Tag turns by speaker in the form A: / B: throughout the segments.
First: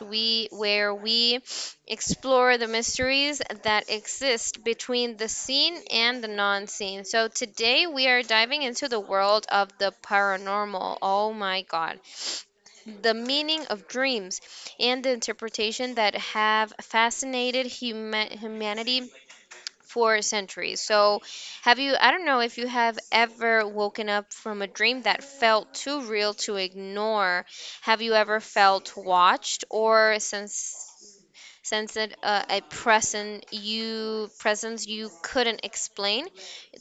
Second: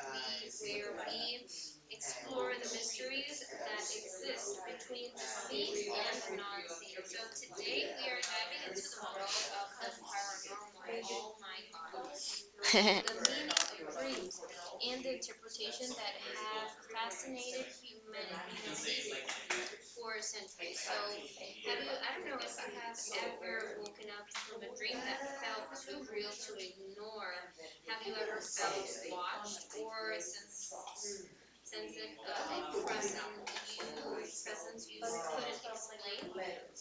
A: we where we explore the mysteries that exist between the seen and the non-seen. So today we are diving into the world of the paranormal. Oh my god. The meaning of dreams and the interpretation that have fascinated humanity for centuries. So, I don't know if you have ever woken up from a dream that felt too real to ignore. Have you ever felt watched or since sense that a present you presence you couldn't explain,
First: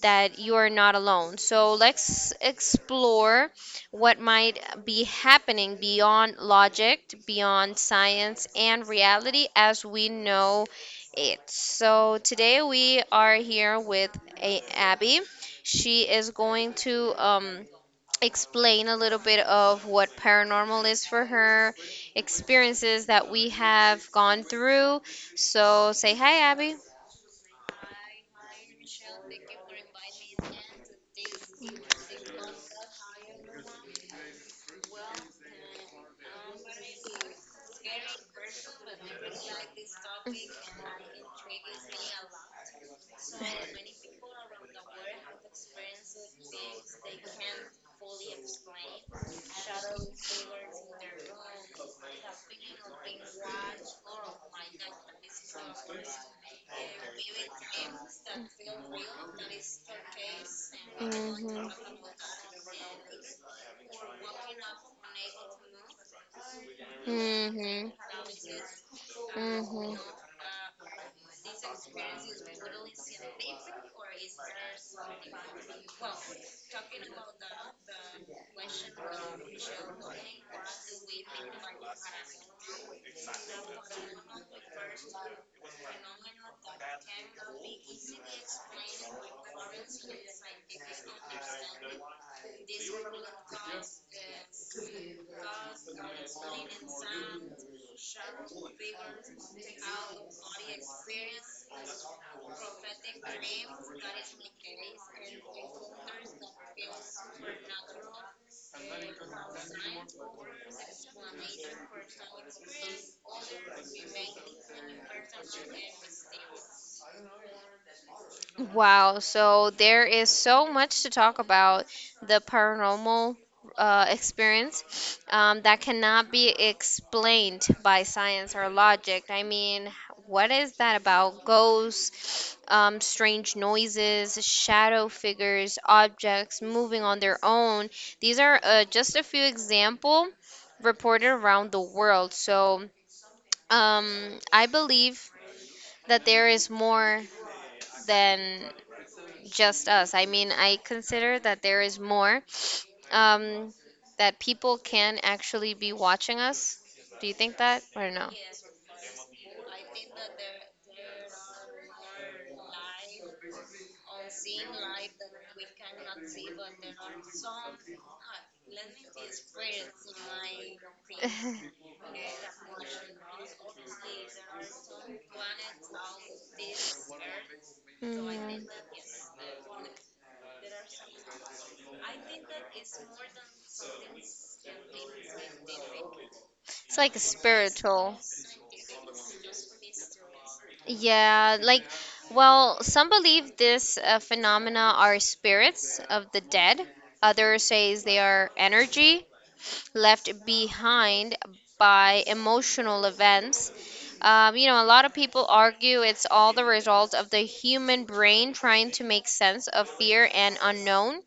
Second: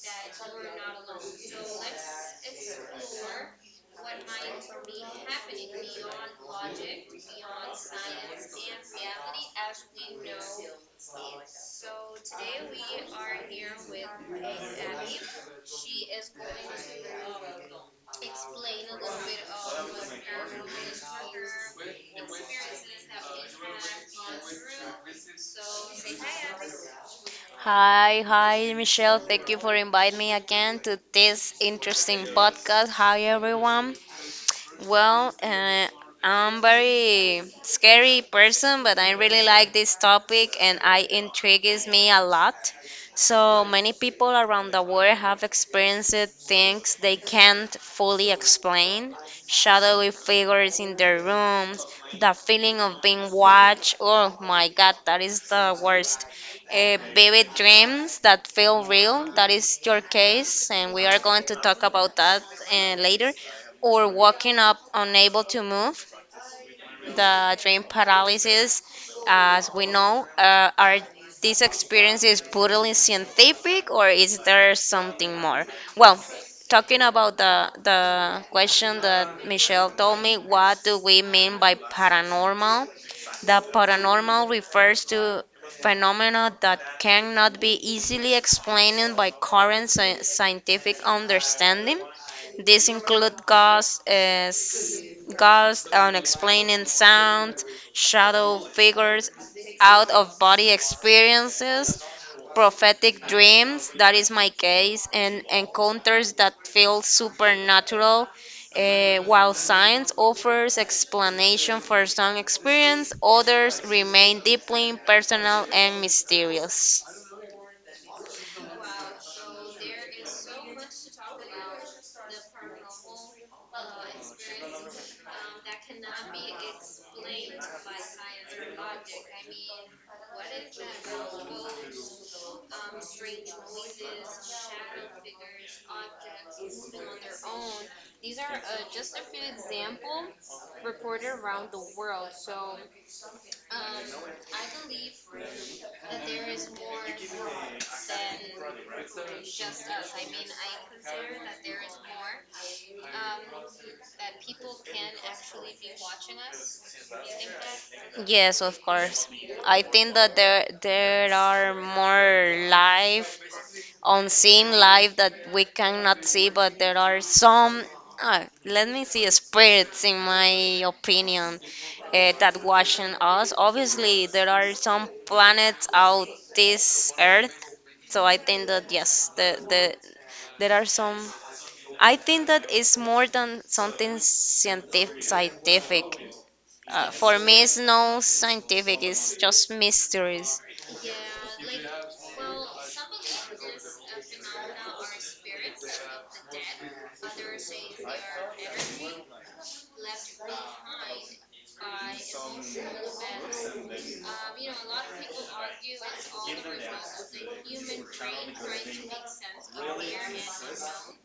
A: that you are not alone. So let's explore what might be happening beyond logic, beyond science and reality as we know it. So today we are here with Abby. She is going to explain a little bit of what paranormal is for her, experiences that we have gone through. So say hi, Abby.
B: Hi, hi, Michelle. Everybody to this podcast. Hi, everyone. Well, I'm very awesome, but I like this topic and I intrigues me a lot. So many people around the world have experienced things they can't fully explain. Shadowy figures in their rooms, the feeling of being watched. Oh my god, that is the worst. Vivid dreams that feel real. That is your case, and we are going to
A: Mhm.
B: talk about that later, or waking up unable to move, the dream
A: Mhm.
B: paralysis, as we
A: Mhm.
B: know. Are these experiences purely scientific, or is there something more? Well, talking about the question that Michelle told me, what do we mean by paranormal? The paranormal refers to phenomena that cannot be easily explained by current scientific understanding. These include ghosts, unexplained sounds, shadow figures, out of body experiences, prophetic dreams, that is my case, and encounters that feel supernatural. While science offers explanation for some experience, others remain deeply personal and mysterious.
A: Wow, so there is so much to talk about the paranormal experience that cannot be explained by science or logic. I mean, what is that about? Ghosts, strange noises, shadow figures, objects moving on their own. These are just a few example reported around the world. So I believe that there is more than just us. I mean, I consider that there is more um, that people can actually be watching us. Do you think that or no?
B: Yes, of course. I think that there are more live, unseen live that we cannot see, but there are some. Let me see, spirits, in my opinion, that watching us. Obviously, there are some planets out this Earth, so I
A: Mm.
B: think that yes, the there are some. I think that it's more than something scientific.
A: It's like
B: For me, it's
A: spiritual.
B: no scientific, it's just mysteries.
A: Yeah, like, well, some believe this phenomena are spirits of the dead. Others says they are energy left behind by emotional events. You know, a lot of people argue it's all the result of the human brain trying to make sense of fear and unknown.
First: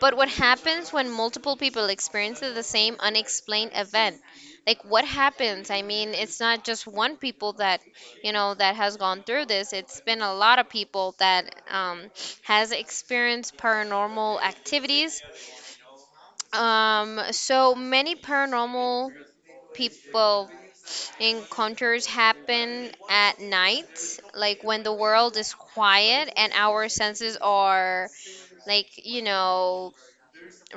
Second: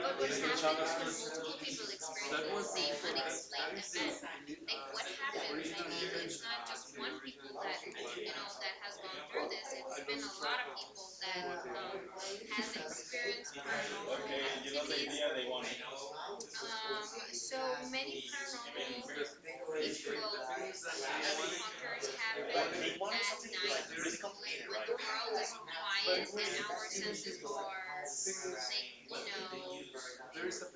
A: But what happens when multiple people experience the same unexplained event? Like what happens? I mean, it's not just one people that, you know, that has gone through this. It's been a lot of people that has experienced paranormal activities. So many paranormal people encounters happen at night, like when the world is quiet and our senses are like, you know,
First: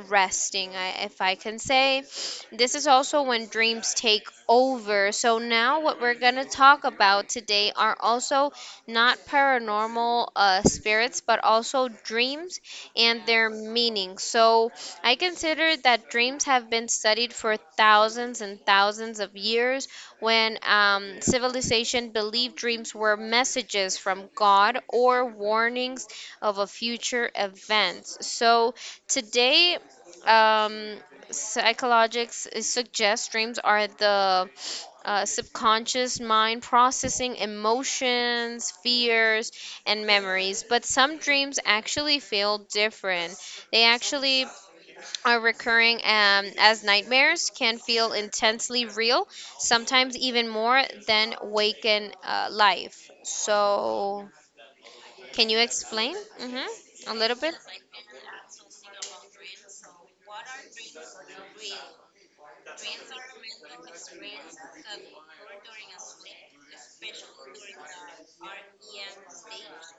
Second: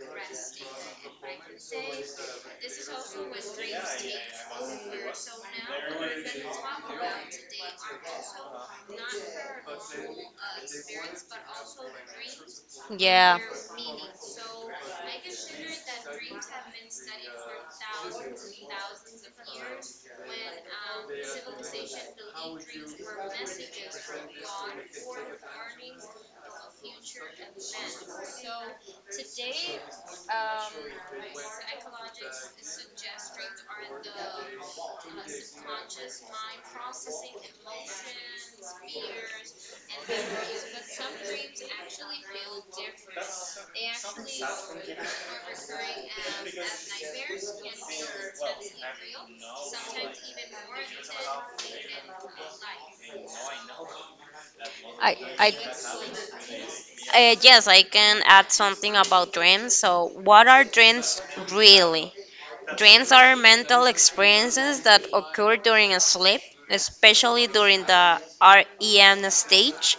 A: resting, if I can say. This is also when dreams take over. So, now what we're going to talk about today are also not paranormal spirits, but also dreams and
B: Yeah.
A: their meaning. So, I consider that dreams have been studied for thousands and thousands of years when civilization believed dreams were messages from God or warnings of a future event. So today um, psychologists suggest dreams are the subconscious mind processing emotions, fears, and memories. But some dreams actually feel different. They actually are recurring as nightmares, can feel intensely real, sometimes even more than waken life. So,
B: I,
A: can
B: I,
A: you explain hmm a little bit?
B: yes, I can add something about dreams. So, what are dreams really? Dreams are mental experiences that occur during a sleep, especially during the REM stage.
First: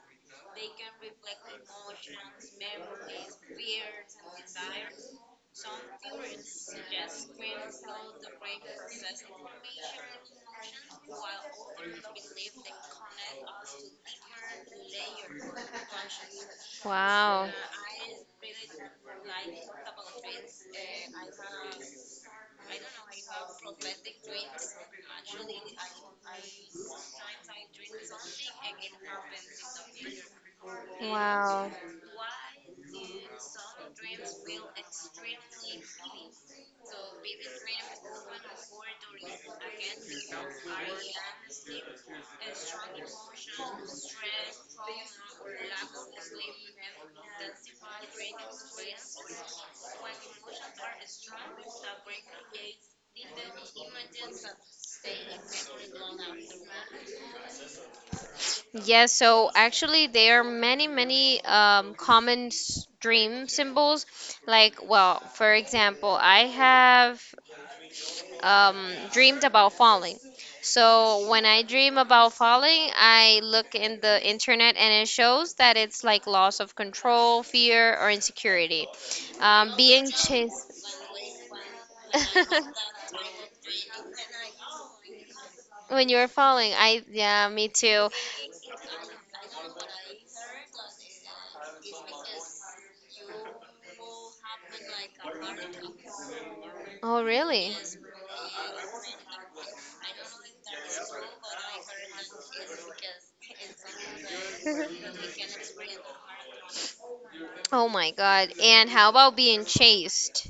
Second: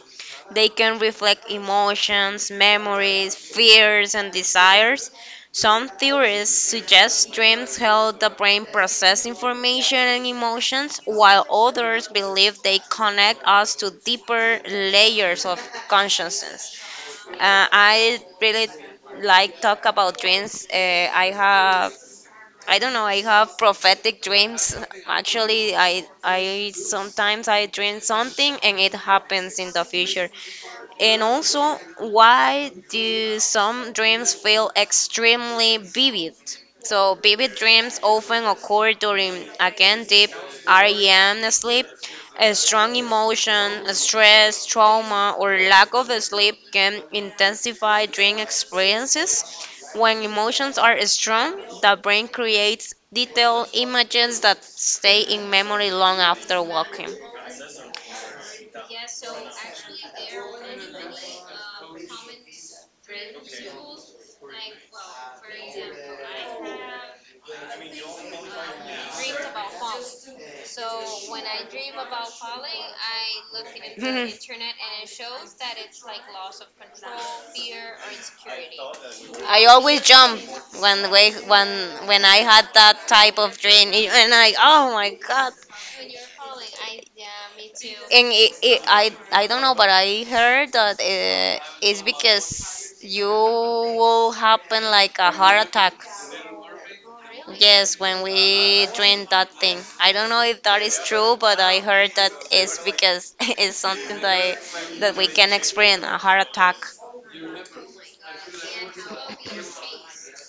B: They can reflect emotions, memories, fears, and desires. Some theorists suggest dreams help the brain process information and emotions, while others believe they connect us to deeper layers of consciousness.
A: Wow.
B: Uh, I really like talk about dreams. I have I don't know. I have prophetic dreams. Actually, I sometimes I dream something and it happens in the future. And also,
A: Wow.
B: why do some dreams feel extremely vivid? So, vivid dreams often occur during, again, deep REM sleep. A strong emotion, stress, trauma, or lack of sleep can intensify dream experiences. When emotions are strong, the brain creates detailed images that stay in memory long after waking.
A: Yes, so actually, there are many, many dream symbols. Like, well, for example, I have dreamed about falling. So when I dream about falling, I look in the internet and it shows that it's like loss of control, fear, or insecurity.
B: I always
A: Being
B: jump
A: chased.
B: when we when I had that type of dream, and I, oh my god,
A: When you were falling, I, yeah, me too.
B: and it, I don't know, but I heard that it's because you will happen like a heart attack.
A: Oh, really?
B: Yes, when we dream that thing. I don't know if that is true, but I heard that it's because it's something that we can experience a heart attack.
A: Oh my God. And how about being chased?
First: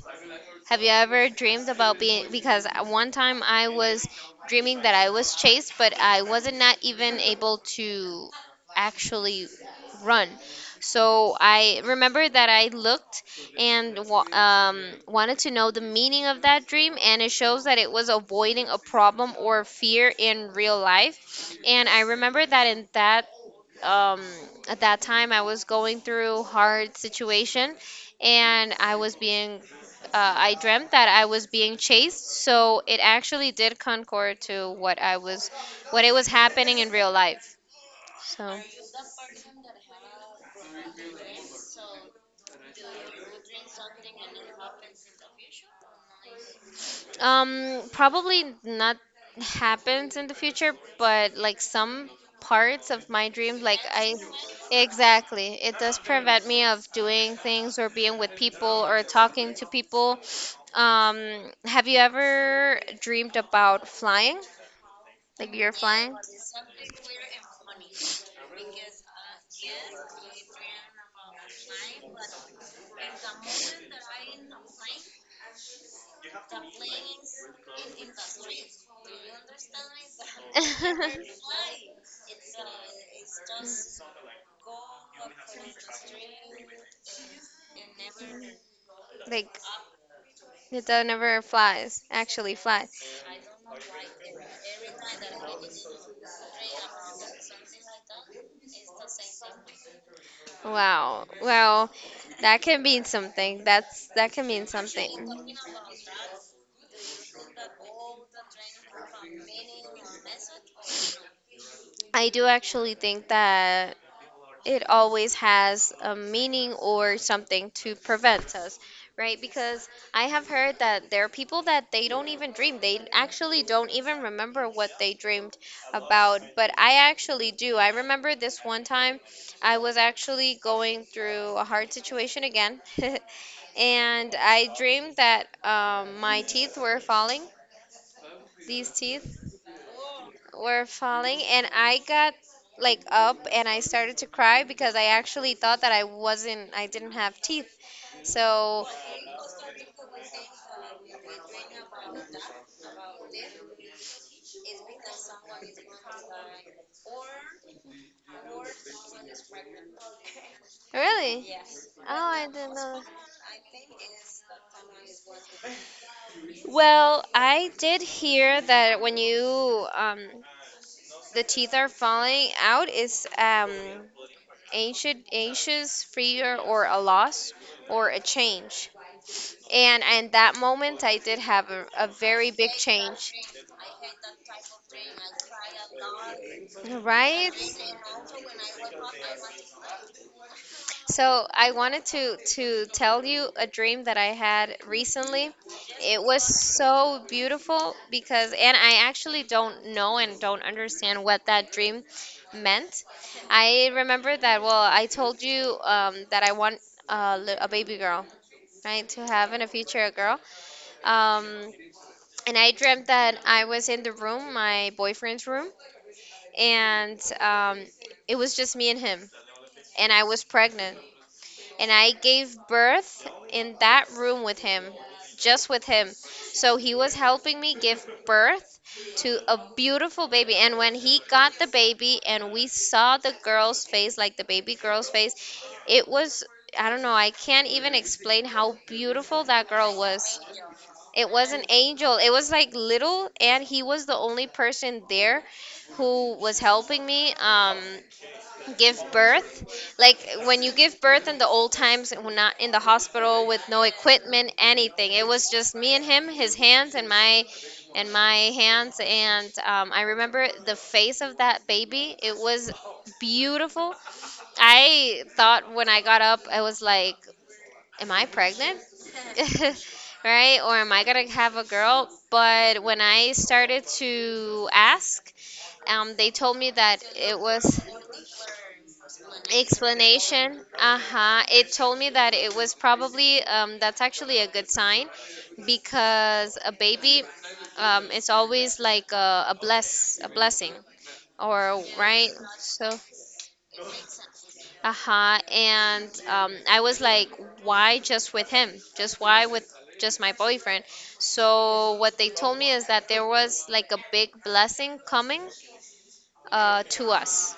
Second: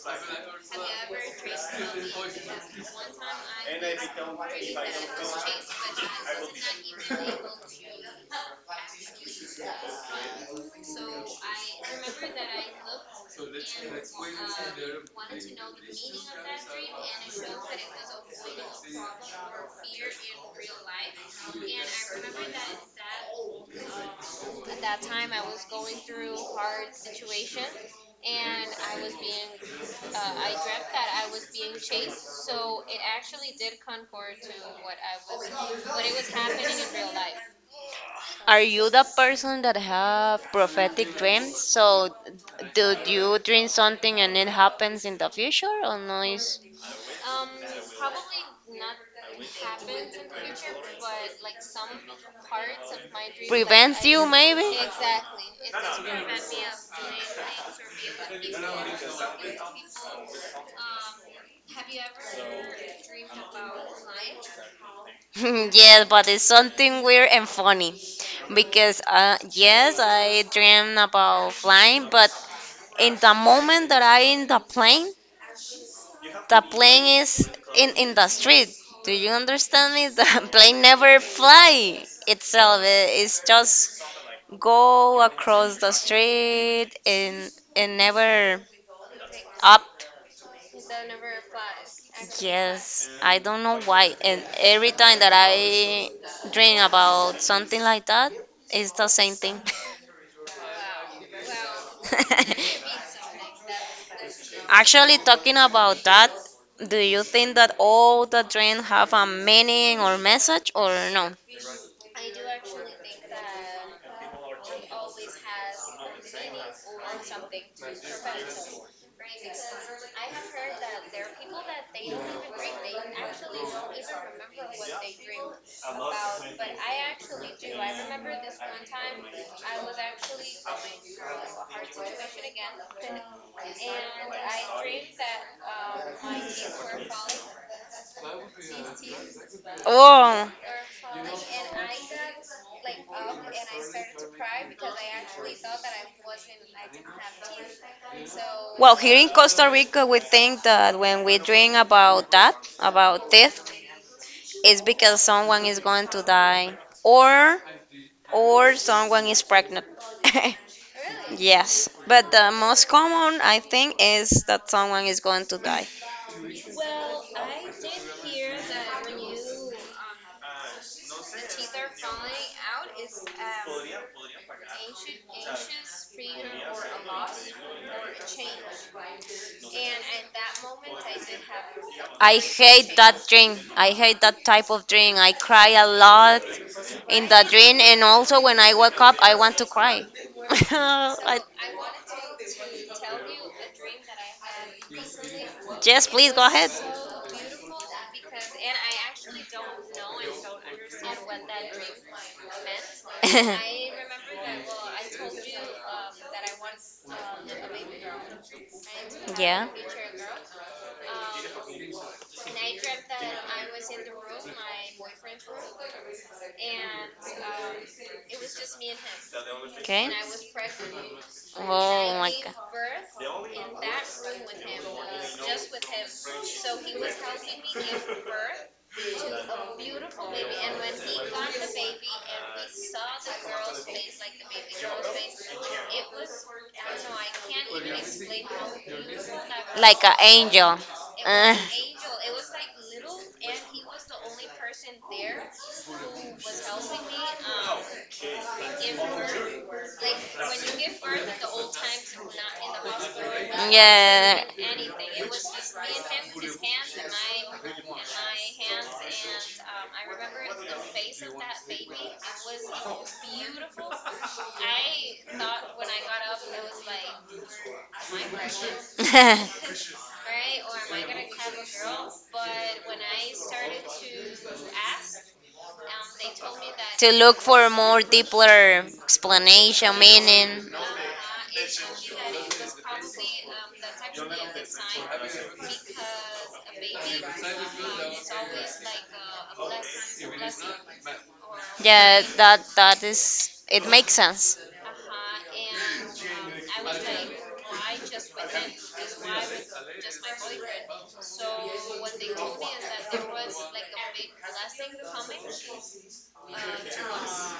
A: Have you ever dreamed about being? Because at one time I was dreaming that I was chased, but I wasn't not even able to actually run. So I remember that I looked and wanted to know the meaning of that dream, and it shows that it was avoiding a problem or fear in real life. And I remember that in that um, at that time I was going through hard situation, and I dreamt that I was being chased. So it actually did concord to what I was, what it was happening in real life. So.
B: Are you the person that have prophetic dreams? So, do you dream something and it happens in the future, or no? Is
A: Probably not happens in the future, but like some parts of my dream, like I
B: you maybe?
A: exactly, it does prevent me of doing things or being with people or talking to people. Um, have you ever dreamed about flying? Like you're
B: Yes,
A: flying?
B: but it's something weird and funny, because yes, I dream about flying, but in the moment that I in the plane, the plane is in the street. Do you understand me? The plane never fly itself. It's just go across the street and never
A: Like
B: up.
A: it don't ever flies, actually flies.
B: Yes, I don't know why. And every time that I dream about something like that, it's the same thing.
A: Wow. Well, that can mean something. That can mean
B: Actually,
A: something.
B: talking about that, do you think that all the dreams have a meaning or message or no?
A: I do actually think that it always has a meaning or something to prevent us, right? Because I have heard that there are people that they don't even dream. They actually don't even remember what they dreamed about, but I actually do. I remember this one time I was actually going through a hard situation again. And I dreamed that my teeth were falling. These teeth
B: Oh.
A: were falling and I got like up and I started to cry because I actually thought that I didn't have teeth. So
B: Well, here in Costa Rica, we think that when we dream about that, about death, it's because someone is going to die, or or someone is pregnant.
A: really?
B: Yes,
A: Oh,
B: but
A: I
B: the
A: didn't
B: most
A: know.
B: common, I think, is that someone is going to die.
A: Well, I did hear that when you the teeth are falling out is ancient anxious fear or a loss or a change. And in that moment I did have a
B: I
A: very big
B: hate that
A: change.
B: dream. I hate that type of dream. I cry a lot in the
A: Right?
B: dream, and also when I wake up, I want to cry.
A: So I wanted to tell you a dream that I had recently.
B: Yes,
A: It
B: please.
A: was so beautiful because, and I actually don't know and don't understand what that dream meant. I remember that, well, I told you that I want a baby girl, right? To have in the future a girl. Um, and I dreamt that I was in the room, my boyfriend's room, and it was just me and him, and I was pregnant and I gave birth in that room with him, just with him. So he was helping me give birth to a beautiful baby. And when he got the baby and we saw the girl's face, like the baby girl's face, it was, I don't know, I can't even explain how beautiful that girl was. It was an angel. It was like little, and he was the only person there who was helping me. Give birth like when you give birth in the old times and we're not in the hospital with no equipment anything. It was just me and him, his hands and my hands, and I remember the face of that baby. It was beautiful. I thought when I got up I was like, am I pregnant? Right? Or am I gonna have a girl? But when I started to ask they told me that
B: To
A: it
B: look for a
A: was
B: more deeper explanation,
A: explanation.
B: meaning.
A: Uh-huh. It told me that it was probably that's actually a good sign because a baby is always like a bless a blessing or
B: uh,
A: right.
B: that
A: So
B: that is, it makes sense.
A: uh-huh. And I was like, why just with him? Just why with Just my boyfriend? So what they told me is that there was like a big blessing coming to us,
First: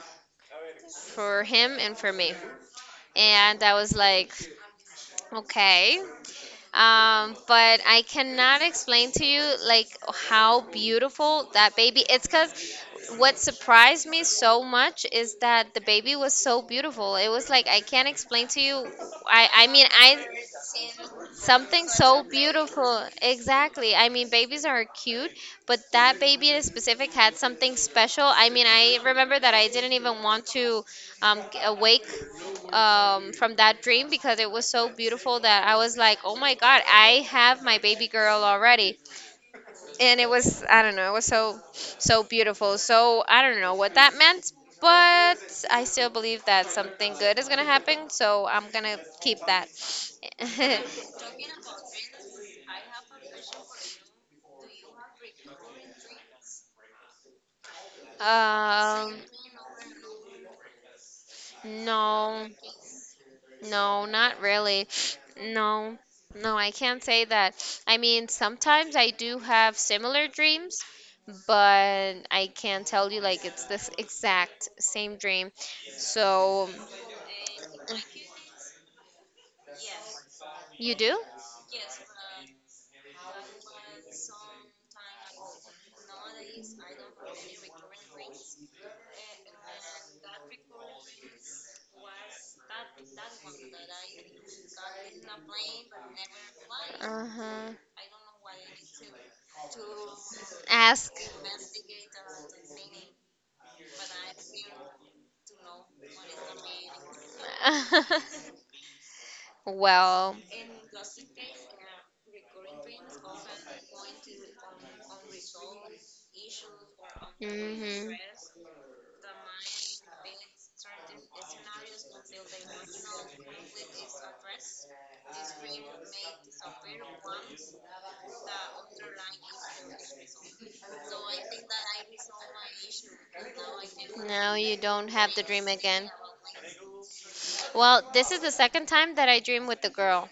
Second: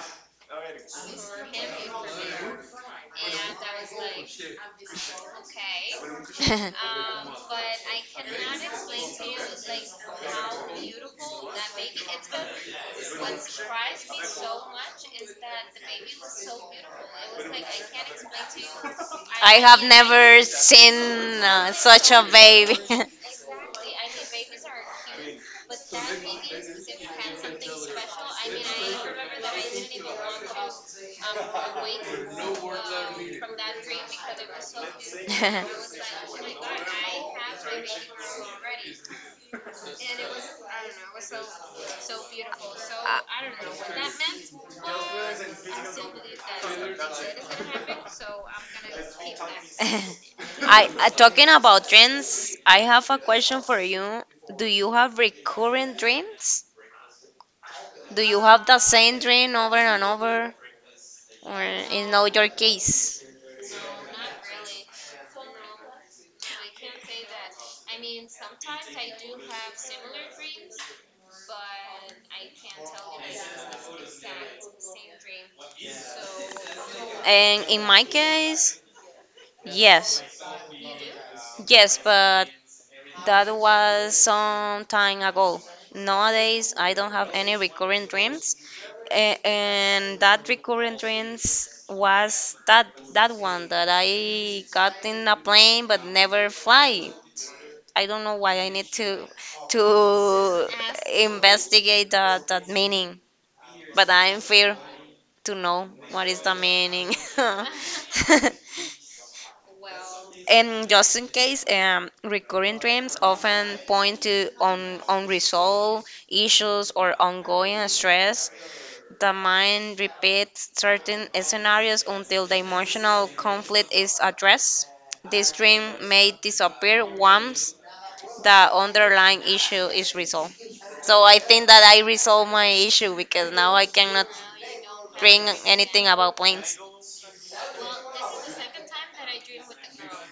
A: for him and for me. And I was like, okay. But I cannot explain to you like how beautiful that baby. It's because what surprised me so much is that the baby was so beautiful. It was like I can't explain to you. I mean I
B: Sin,
A: something so
B: baby.
A: beautiful. Exactly. I mean, babies are cute, but that baby in specific had something special. I mean, I remember that I didn't even want to awake from that dream because it was so beautiful that I was like, oh my God, I have my baby girl already. And it was, I don't know, it was so, so beautiful. So I don't know what that meant, but I still believe that something good is going to happen. So I'm going to keep that.
B: I Talking about dreams, I have a question for you. Do you have recurrent dreams? Do you have the
A: Um,
B: same dream over and over, or is not
A: no,
B: your case?
A: no, not really. No, no, I can't say that. I mean, sometimes I do have similar dreams, but I can't tell you like it's this exact same dream. So,
B: And in my case, yes,
A: you do?
B: yes, but that was some time ago. Nowadays, I don't have any recurring dreams, and that recurring dreams was that, that one that I got in a plane but never fly.
A: Uh-huh.
B: I don't know why I need to
A: Ask.
B: investigate that meaning, but I'm fear to know what is the meaning.
A: Well,
B: And just in case, recurring dreams often point to unresolved issues or ongoing
A: mhm.
B: stress. The mind repeats certain scenarios until the emotional conflict is addressed. This dream may disappear once the underlying issue is resolved. So I think that I resolved my issue because now I cannot
A: Now you don't have
B: bring
A: the dream
B: anything
A: again.
B: about planes.
A: Well, this is the second time that I dream with the girl.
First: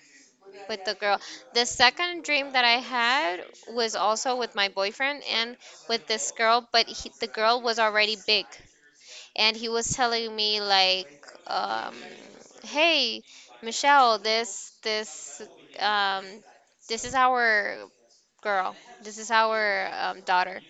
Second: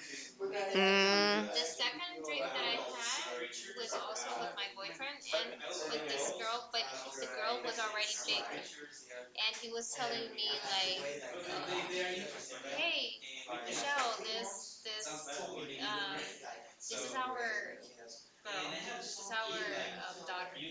A: With the girl. The second dream that I had was also with my boyfriend and with this girl, but he, the girl was already big. And he was telling me like, "Hey,
B: Mm.
A: Michelle, this um, this is our girl. This is our daughter."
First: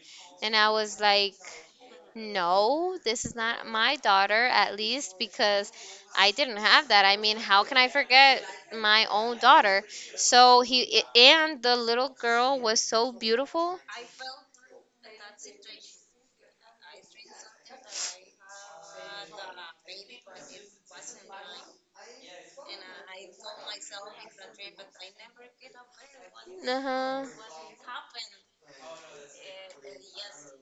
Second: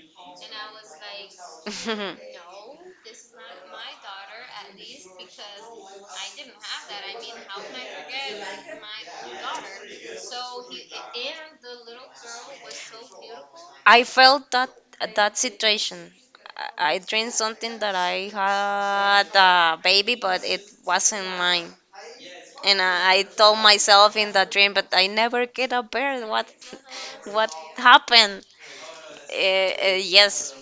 A: And I was like, no, this is not my daughter, at least because I didn't have that. I mean, how can I forget my own daughter? So he, and the little girl was so beautiful.
B: I felt that situation. I dreamed something that I had a baby, but it wasn't mine. And I told myself in that dream, but I never get a bear. What
A: Uh huh.
B: what happened? Yes,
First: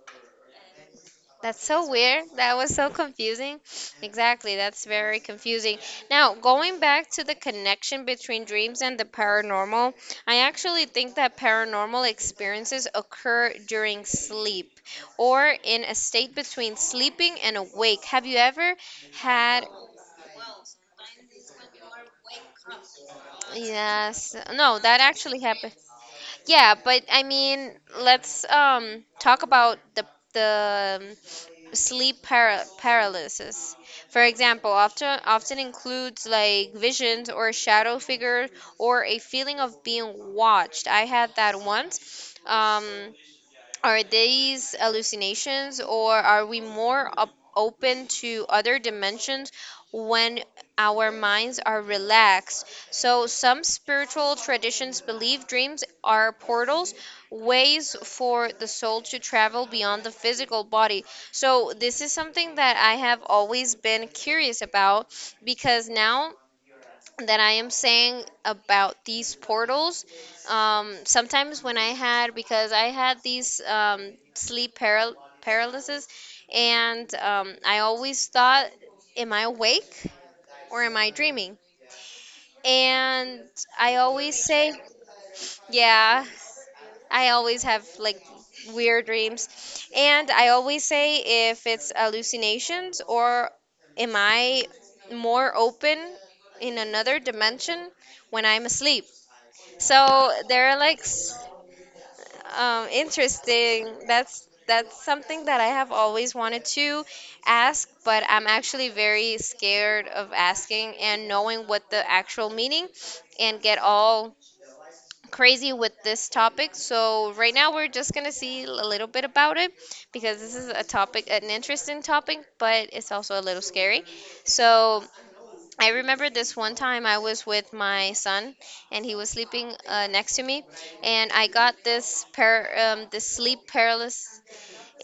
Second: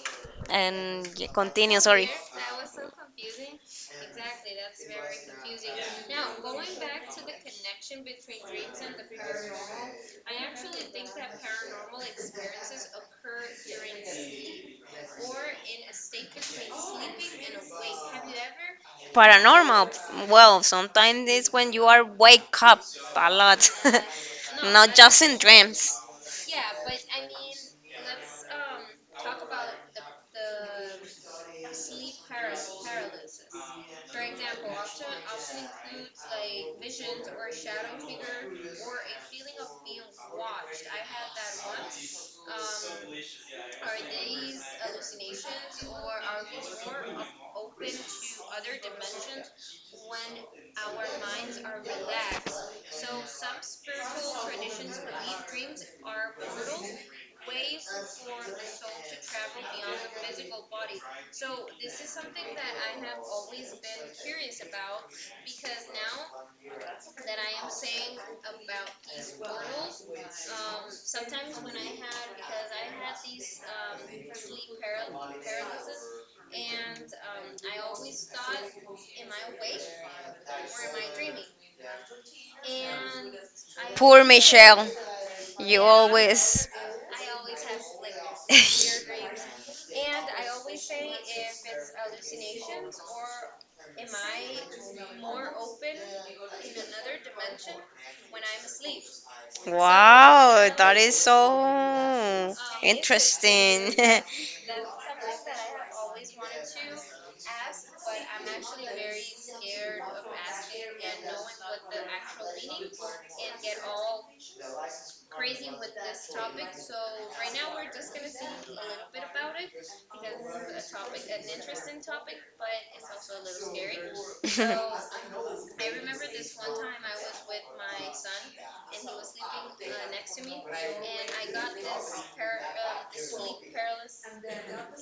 B: and
A: That's
B: continue.
A: so
B: Sorry.
A: weird. That was so confusing. Exactly, that's very confusing. Now, going back to the connection between dreams and the paranormal, I actually think that paranormal experiences occur during sleep or in a state between sleeping and awake. Have you ever had?
B: Paranormal. Well, sometimes it's when you are wake up a lot,
A: Yes. No,
B: not
A: that
B: just in
A: actually happened.
B: dreams.
A: Yeah, but I mean, let's talk about the the um, paralysis. For example, often includes like visions or shadow figures or a feeling of being watched. I had that once. Are these hallucinations, or are we more open to other dimensions when our minds are relaxed? So, some spiritual traditions believe dreams are portals, ways for the soul to travel beyond the physical body. So, this is something that I have always been curious about because now that I am saying about these portals. Sometimes when I had, because I had these paralysis, and I always thought, am I awake or am I dreaming? And I
B: Poor
A: always say,
B: Michelle, you
A: yeah,
B: always.
A: I always have like weird dreams. And I always say if it's hallucinations or am I more open in another dimension when I'm asleep? So
B: Wow, that is so
A: interesting.
B: interesting.
A: That's something that I have always wanted to ask, but I'm actually very scared of asking and knowing what the actual meaning and get all crazy with this topic. So right now we're just gonna see a little bit about it because this is a topic, an interesting topic, but it's also a little scary. So I remember this one time I was with my son and he was sleeping next to me and I got this sleep paralysis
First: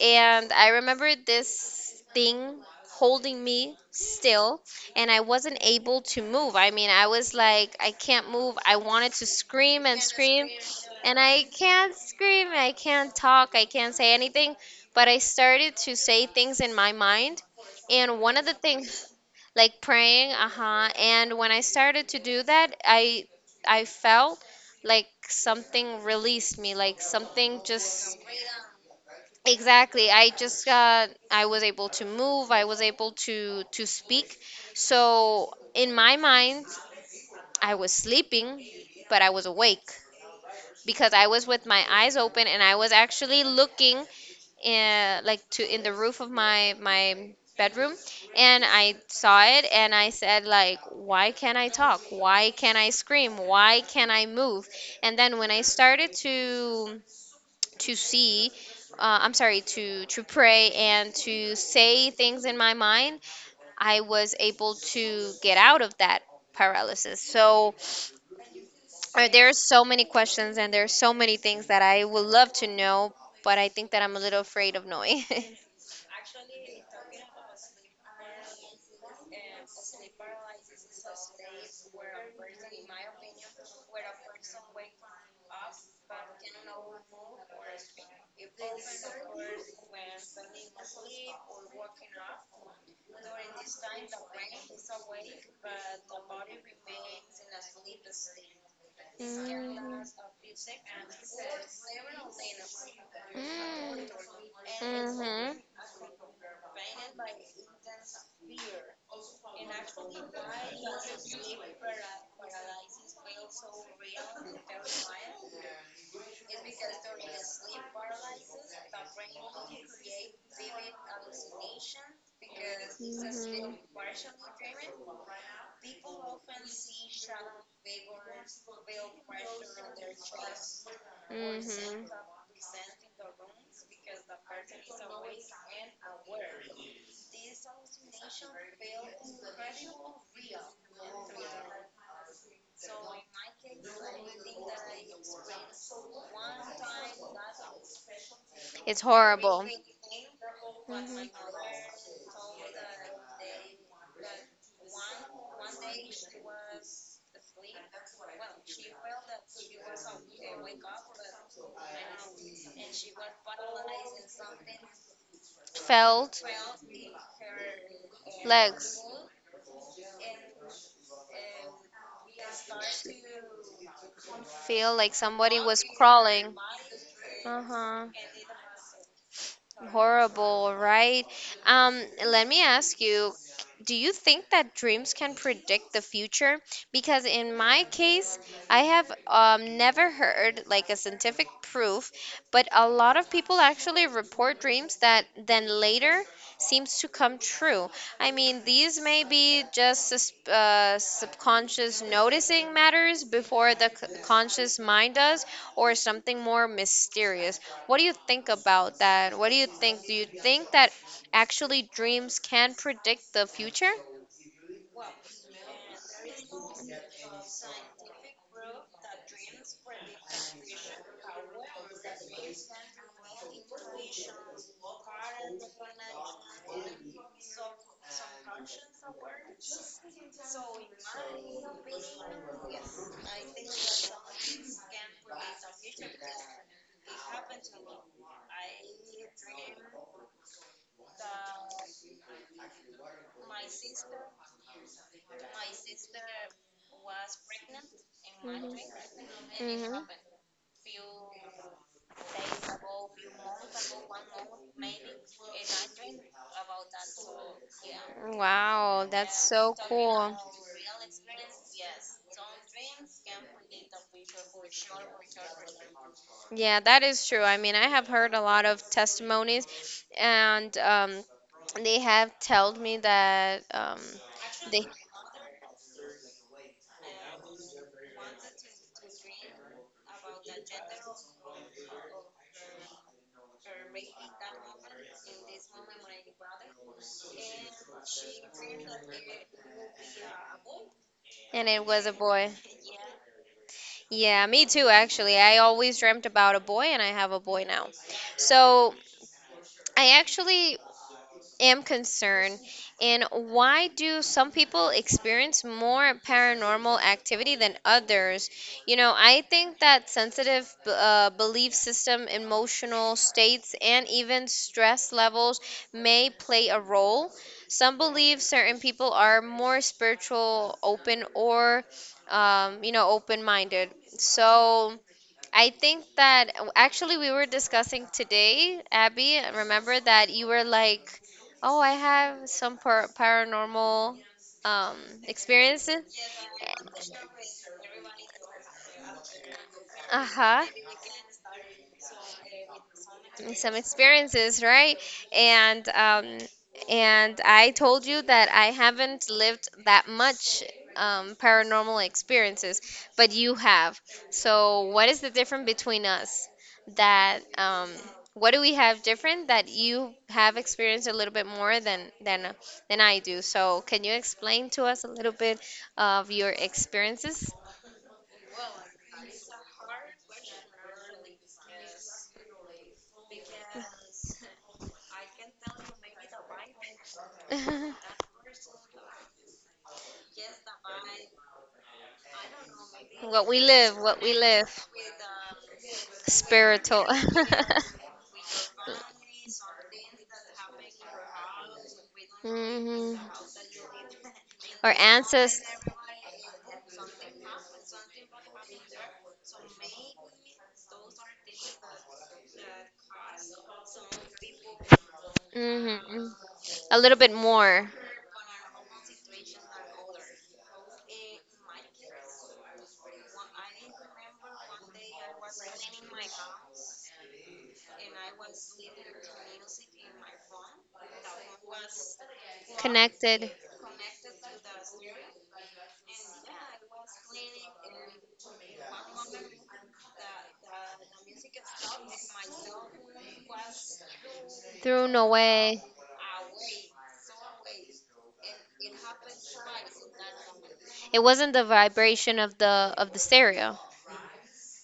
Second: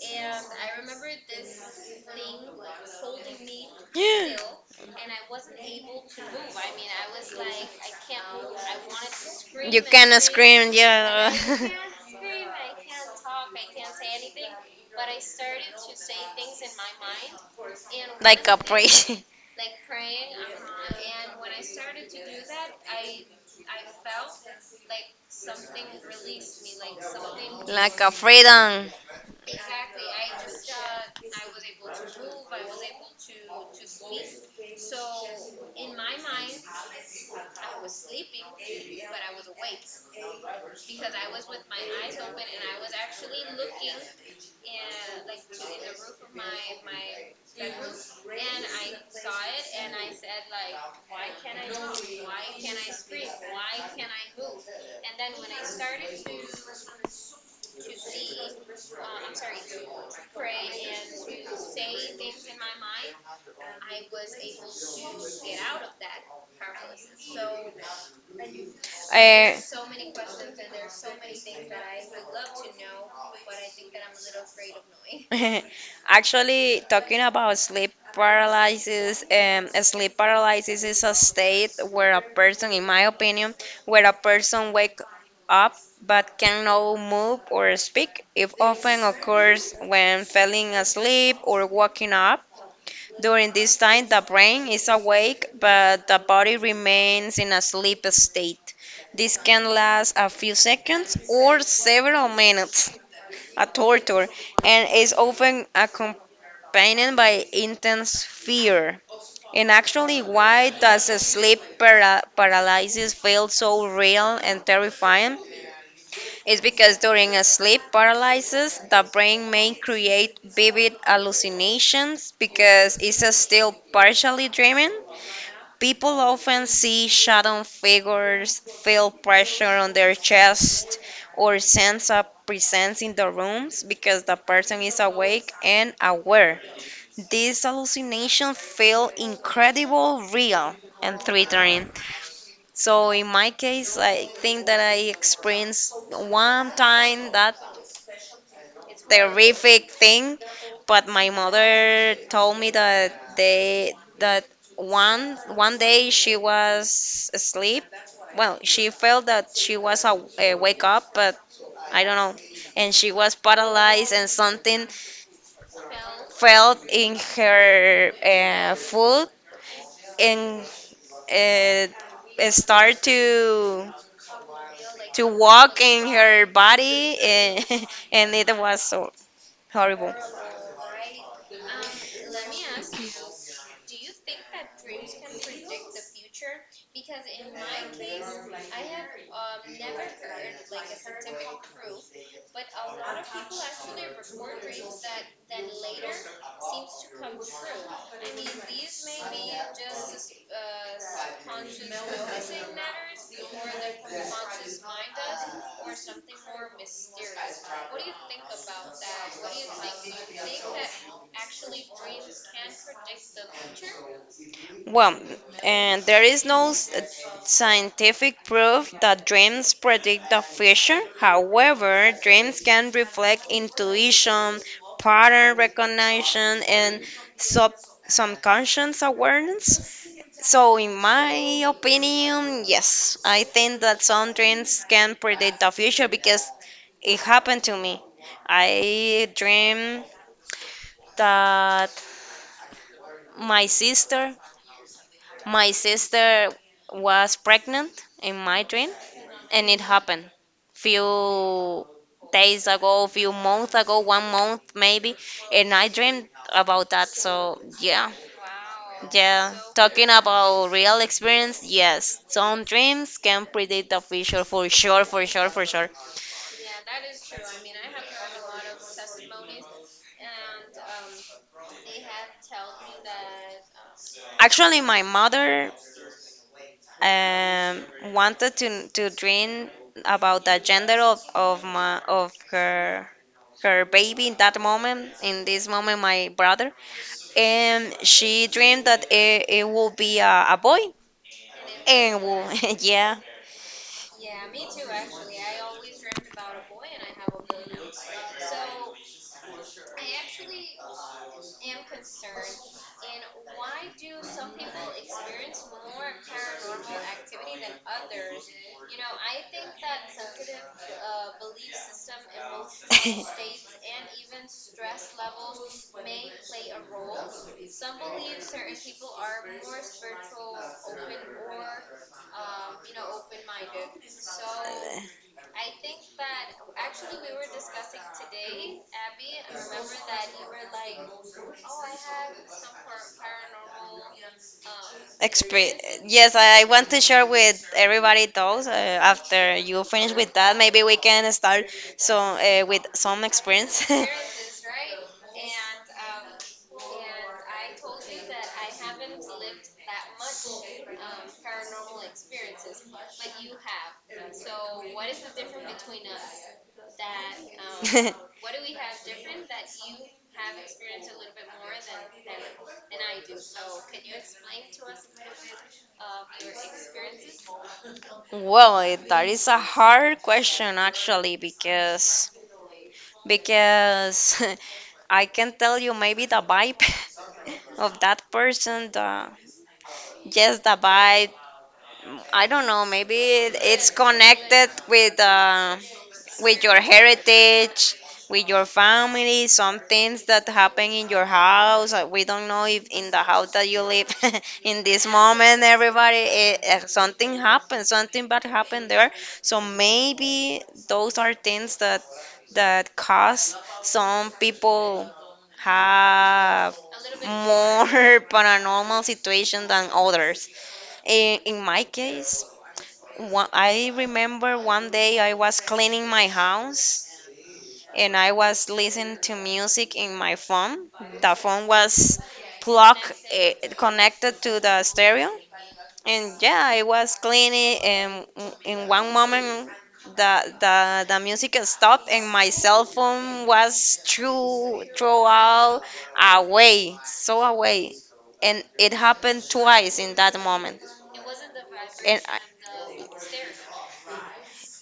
A: and I remember this thing holding me still and I wasn't able to move. I mean, I was like I can't move. I wanted to
B: You
A: scream and
B: cannot
A: scream
B: scream,
A: and
B: yeah.
A: I can't scream. I can't talk. I can't say anything, but I started to say things in my mind and one of
B: Like
A: the
B: a
A: things
B: crazy,
A: like praying uh-huh and when I started to do that I felt like something released me like something
B: like a
A: just
B: freedom.
A: exactly I just got I was able to move I was able to speak so in my mind I was sleeping but I was awake because I was with my eyes open and I was actually looking in, like to in the roof of my bedroom and I saw it and I said like why can't I talk? Why can't I scream? Why can't I move? And then when I started to see I'm sorry to pray and to say things in my mind, I was able to get out of that paralysis. So there are so many questions and there are so many things that I would love to know, but I
B: Uh,
A: think that I'm a little afraid of knowing.
B: Actually, talking about sleep paralysis is a state where a person, in my opinion, where a person wake up but cannot move or speak. It often occurs when falling asleep or waking up. During this time, the brain is awake but the body remains in a sleep state. This can
A: Mm.
B: last a few seconds or several minutes, a
A: Mm.
B: torture, and is
A: Mhm.
B: often accompanied by intense fear. And actually, why does sleep paralysis feel so real and terrifying? It's because during a sleep paralysis, the brain may create vivid hallucinations because it's
A: Mhm.
B: still partially dreaming. People often see shadow figures, feel pressure on their chest, or
A: Mhm.
B: sense a presence in the rooms because the person is awake and aware. These hallucinations feel incredible, real, and threatening. So in my case, I think that I experienced one time that
A: It's horrible.
B: terrific thing, but
A: Mhm.
B: my mother told me that they that one one day she was asleep. Well, she felt that she was a wake up, but I don't know. And she was paralyzed, and something
A: Felt
B: fell in her
A: legs
B: foot, and uh, it start to
A: feel like
B: to
A: somebody was
B: walk in her
A: crawling.
B: body,
A: Uh huh.
B: and it was so horrible.
A: Horrible, right? Um, Let me ask you, do you think that dreams can predict the future? Because in my case, I have never heard like a scientific proof, but a lot of people actually report dreams that then later seems to come true. I mean, these may be just subconscious noticing matters before the conscious mind does, or something more mysterious. What do you think about that? What do you think? Do you think that actually dreams can predict the future?
B: Well, and there is no scientific proof that dreams predict the future. However, dreams can reflect intuition, pattern recognition, and sub subconscious awareness. So, in my opinion, yes, I think that some dreams can predict the future because it happened to me. I dreamed that my sister My sister was pregnant in my dream, and it
A: Hmm.
B: happened few days ago, few months ago, one month maybe, and I dreamed about that. So yeah,
A: Wow, that's
B: yeah.
A: so
B: Talking
A: cool.
B: about real experience, yes, some dreams can predict the future for sure, for sure, for sure.
A: Yeah, that is true. I mean, I have heard a lot of testimonies, and they have told me that
B: Actually,
A: they
B: my mother wanted to dream about the gender of her baby in that moment, in this moment, my brother. And she dreamed that it will be a boy.
A: and it was a
B: And
A: boy.
B: well, yeah.
A: Yeah, me too, actually. I always dreamt about a boy, and I have a boy now. So I actually am concerned. And why do some people experience more paranormal activity than others? You know, I think that sensitive belief system, emotional states, and even stress levels may play a role. Some believe certain people are more spiritual, open, or, you know, open minded. So, I think that actually we were discussing today, Abby. Remember that you were like, "Oh, I have some paranormal um
B: Expe-
A: experiences."
B: yes, I want to share with everybody those. After you finish
A: Uh
B: with that,
A: huh.
B: maybe we can start, so, with some
A: Some
B: experience.
A: experiences, right? And um, and I told you that I haven't lived that much paranormal experiences, but you have. So what is the difference between us? That what do we have different that you have experienced a little bit more than than I do? So can you explain to us a little bit of your experiences?
B: Well, that is a hard question actually because because I can tell you maybe the vibe of that person, the yes, the vibe. I don't know. Maybe it's
A: What we live,
B: connected with with your
A: spiritual.
B: heritage, with your family, some things that happen in your house. We don't know if in
A: Hmm.
B: the house that you live in
A: Our
B: this
A: ancestors,
B: moment, everybody, something happened, something bad happened there. So maybe those are things that cause some people
A: hmm,
B: have
A: a little bit
B: more
A: more
B: paranormal situation than others. In my case, one, I remember one day I was cleaning my house and I was listening to music in my phone. The phone was plugged,
A: connected
B: connected to the stereo, and yeah, I was cleaning, and in one moment, the music stopped, and my cell phone was threw
A: through
B: throw
A: no way.
B: out away, so away, and it happened twice in that moment,
A: It wasn't the
B: and
A: vibration of the stereo.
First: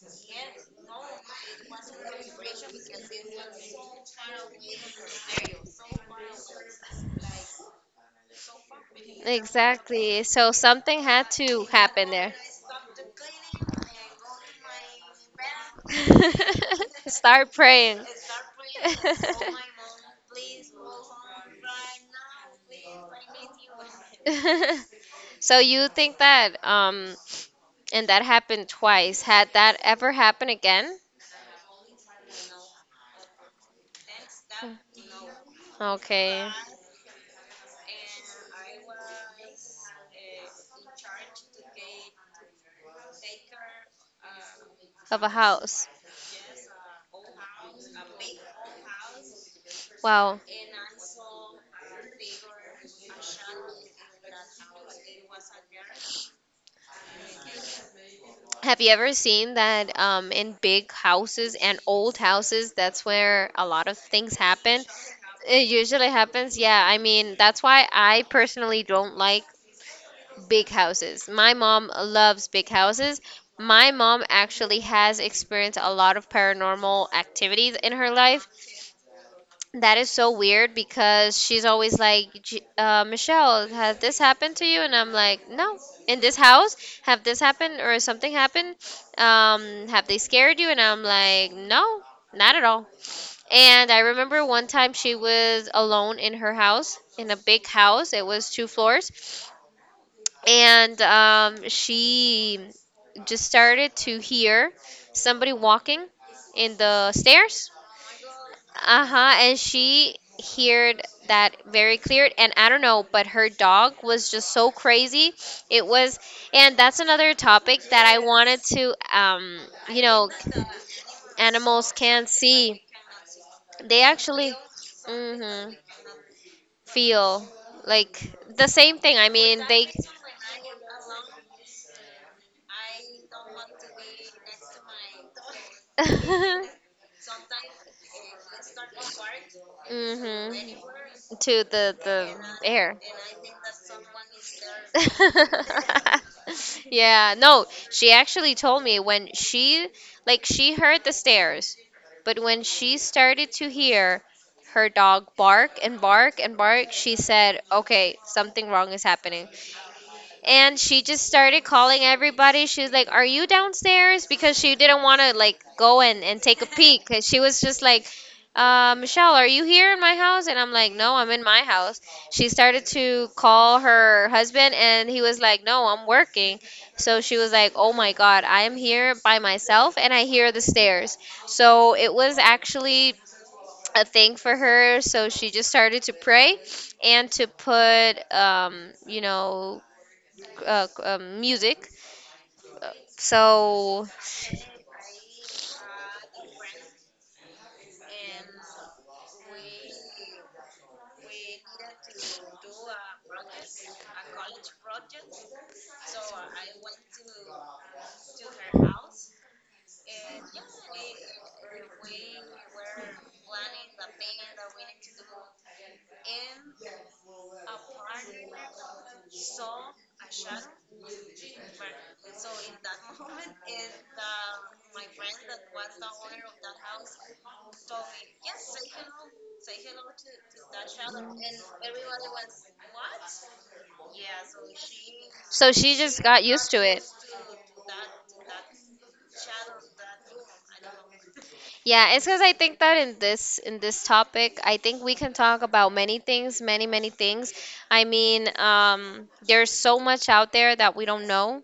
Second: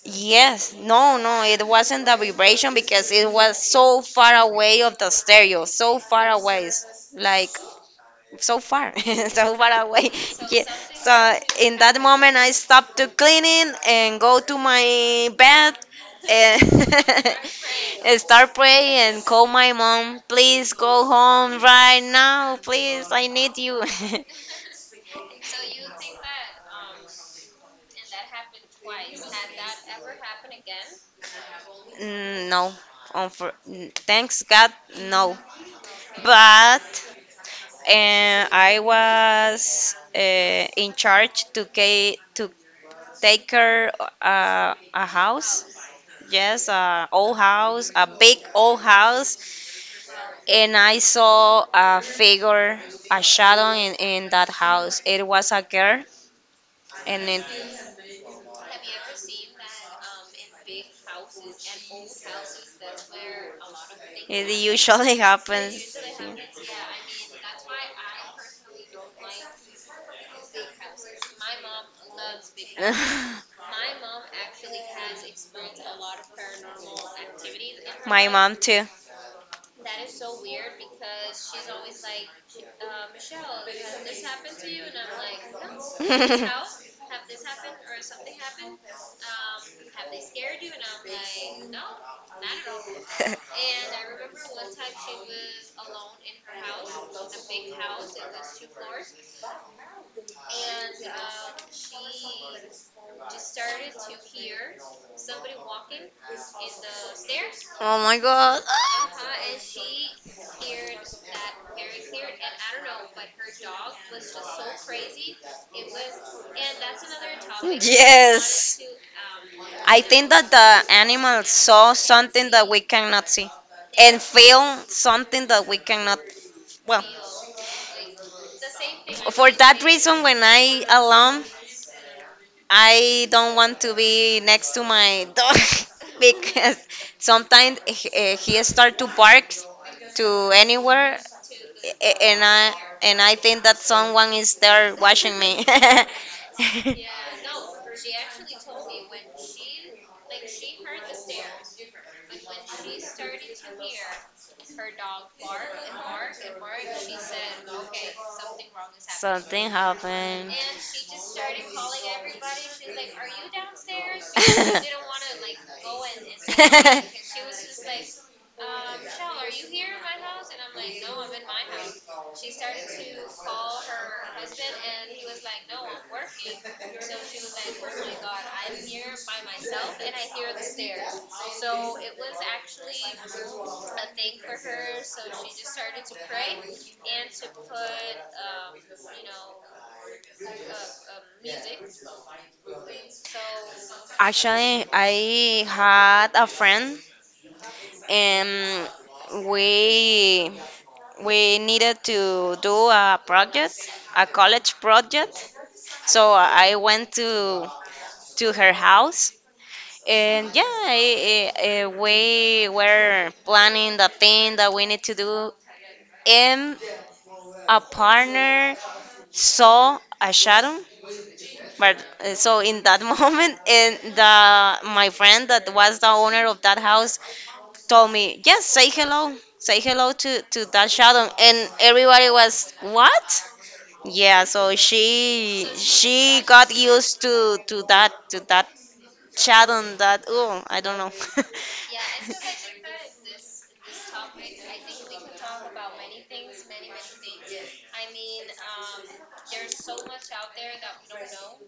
B: yes, no, no, it wasn't the vibration because it was so far away of the stereo, so far away, like so far, so far away.
A: Exactly. So
B: Yeah.
A: something
B: So
A: had to
B: in that
A: happen there.
B: moment, I stopped to cleaning and go to my bed and
A: Start praying.
B: and start praying and call my mom. Please go home right now, please. I need you.
A: So you think that and that happened twice. Had that ever happened again?
B: Mm, no, um, thanks God, no.
A: Okay.
B: But and I was in charge to take care a
A: Of a
B: house.
A: house.
B: Yes, a old house, a big old house,
A: Wow.
B: and I saw a figure, a shadow in that house. It was a girl, and it,
A: Have you ever seen that in big houses and old houses? That's where a lot of things
B: it
A: happen.
B: usually
A: It
B: happens.
A: usually happens. Yeah, I mean, that's why I personally don't like big houses. My mom loves big houses. My mom actually has experienced a lot of paranormal activities in her
B: My
A: life.
B: mom too.
A: That is so weird because she's always like, Michelle, has this happened to you?" And I'm like, no. In this house,
B: Oh
A: have this happened or something happened? Have they scared you? And I'm like, no, not at all. And I remember one time she was alone in her house, in a big house. It was two floors. And she just started to hear somebody walking in the stairs,
B: my god.
A: uh-huh, and she heard that very clear and I don't know, but her dog was just so crazy. It was and that's another topic that I wanted
B: Yes.
A: to
B: I
A: you
B: think
A: know,
B: that the animals saw
A: animals can't
B: something that we
A: see.
B: cannot see
A: They
B: and
A: actually
B: feel something that
A: mhm
B: we cannot. Well,
A: feel like the same thing. I
B: for
A: mean,
B: that
A: they
B: reason, when I alone, I don't want to be next to my dog because sometimes he start to bark
A: mhm
B: to anywhere,
A: to the
B: a-
A: the
B: and I
A: air.
B: and I think that someone is there watching me.
A: Yeah, no, she actually told me when she like she heard the stairs, but when she started to hear her dog bark and bark and bark, she said, "Okay, something wrong is happening."
B: Something happened.
A: And she just started calling everybody. She was like, "Are you downstairs?" Because she didn't want to like go and take a peek. 'Cause she was just like, "Michelle, are you here in my house?" And I'm like, "No, I'm in my house." She started to call her husband, and he was like, "No, I'm working." So she was like, "Oh my God, I am here by myself, and I hear the stairs." So it was actually a thing for her. So she just started to pray and to put, you know music. Uh, So
B: Actually, I had a friend and we we needed to do a project, a college project. So I went to her house, and yeah, we were planning the thing that we need to do, and a partner saw a shadow. But so in that moment, and the my friend that was the owner of that house told me, yes, say hello, say hello to that shadow, and everybody was what? Yeah, so she
A: so she just
B: she
A: got
B: got
A: used to it.
B: used to that shadow, that, oh, I don't know.
A: Yeah, it's because I think that in this topic, I think we can talk about many things, many things. I mean, there's so much out there that we don't know,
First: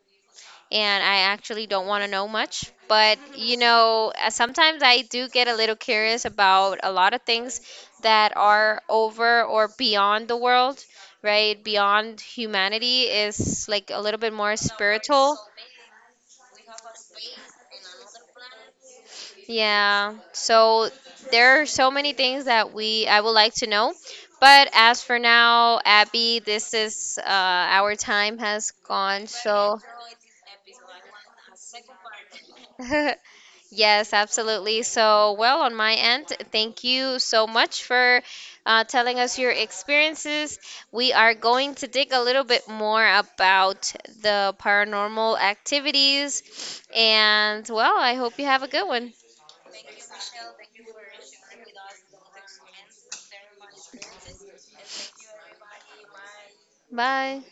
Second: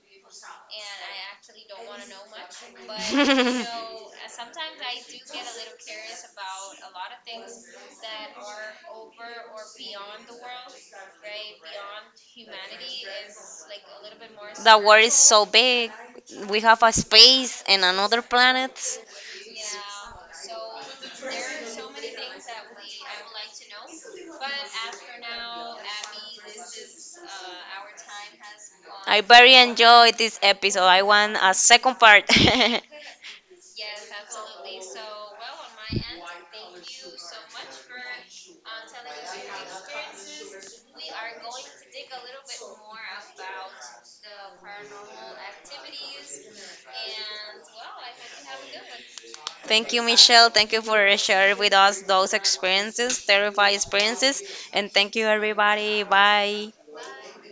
A: and I actually don't want to know much. But you know, sometimes I do get a little curious about a lot of things that are over or beyond the world right beyond humanity is like a little bit more spiritual.
B: So big, we have a space and another planet.
A: Yeah. So there are so many things that we I would like to know. But as for now, Abby, this is our time has
B: I
A: gone.
B: very
A: So
B: enjoyed this episode. I want a second part.
A: yes, absolutely. So well, on my end, thank you so much for telling us your experiences. We are going to dig a little bit more about the paranormal activities, and well, I hope you have a good one.
B: Thank you, Michelle. Thank you for sharing with us those experiences, terrifying experiences. And thank you, everybody. Bye.
A: Bye.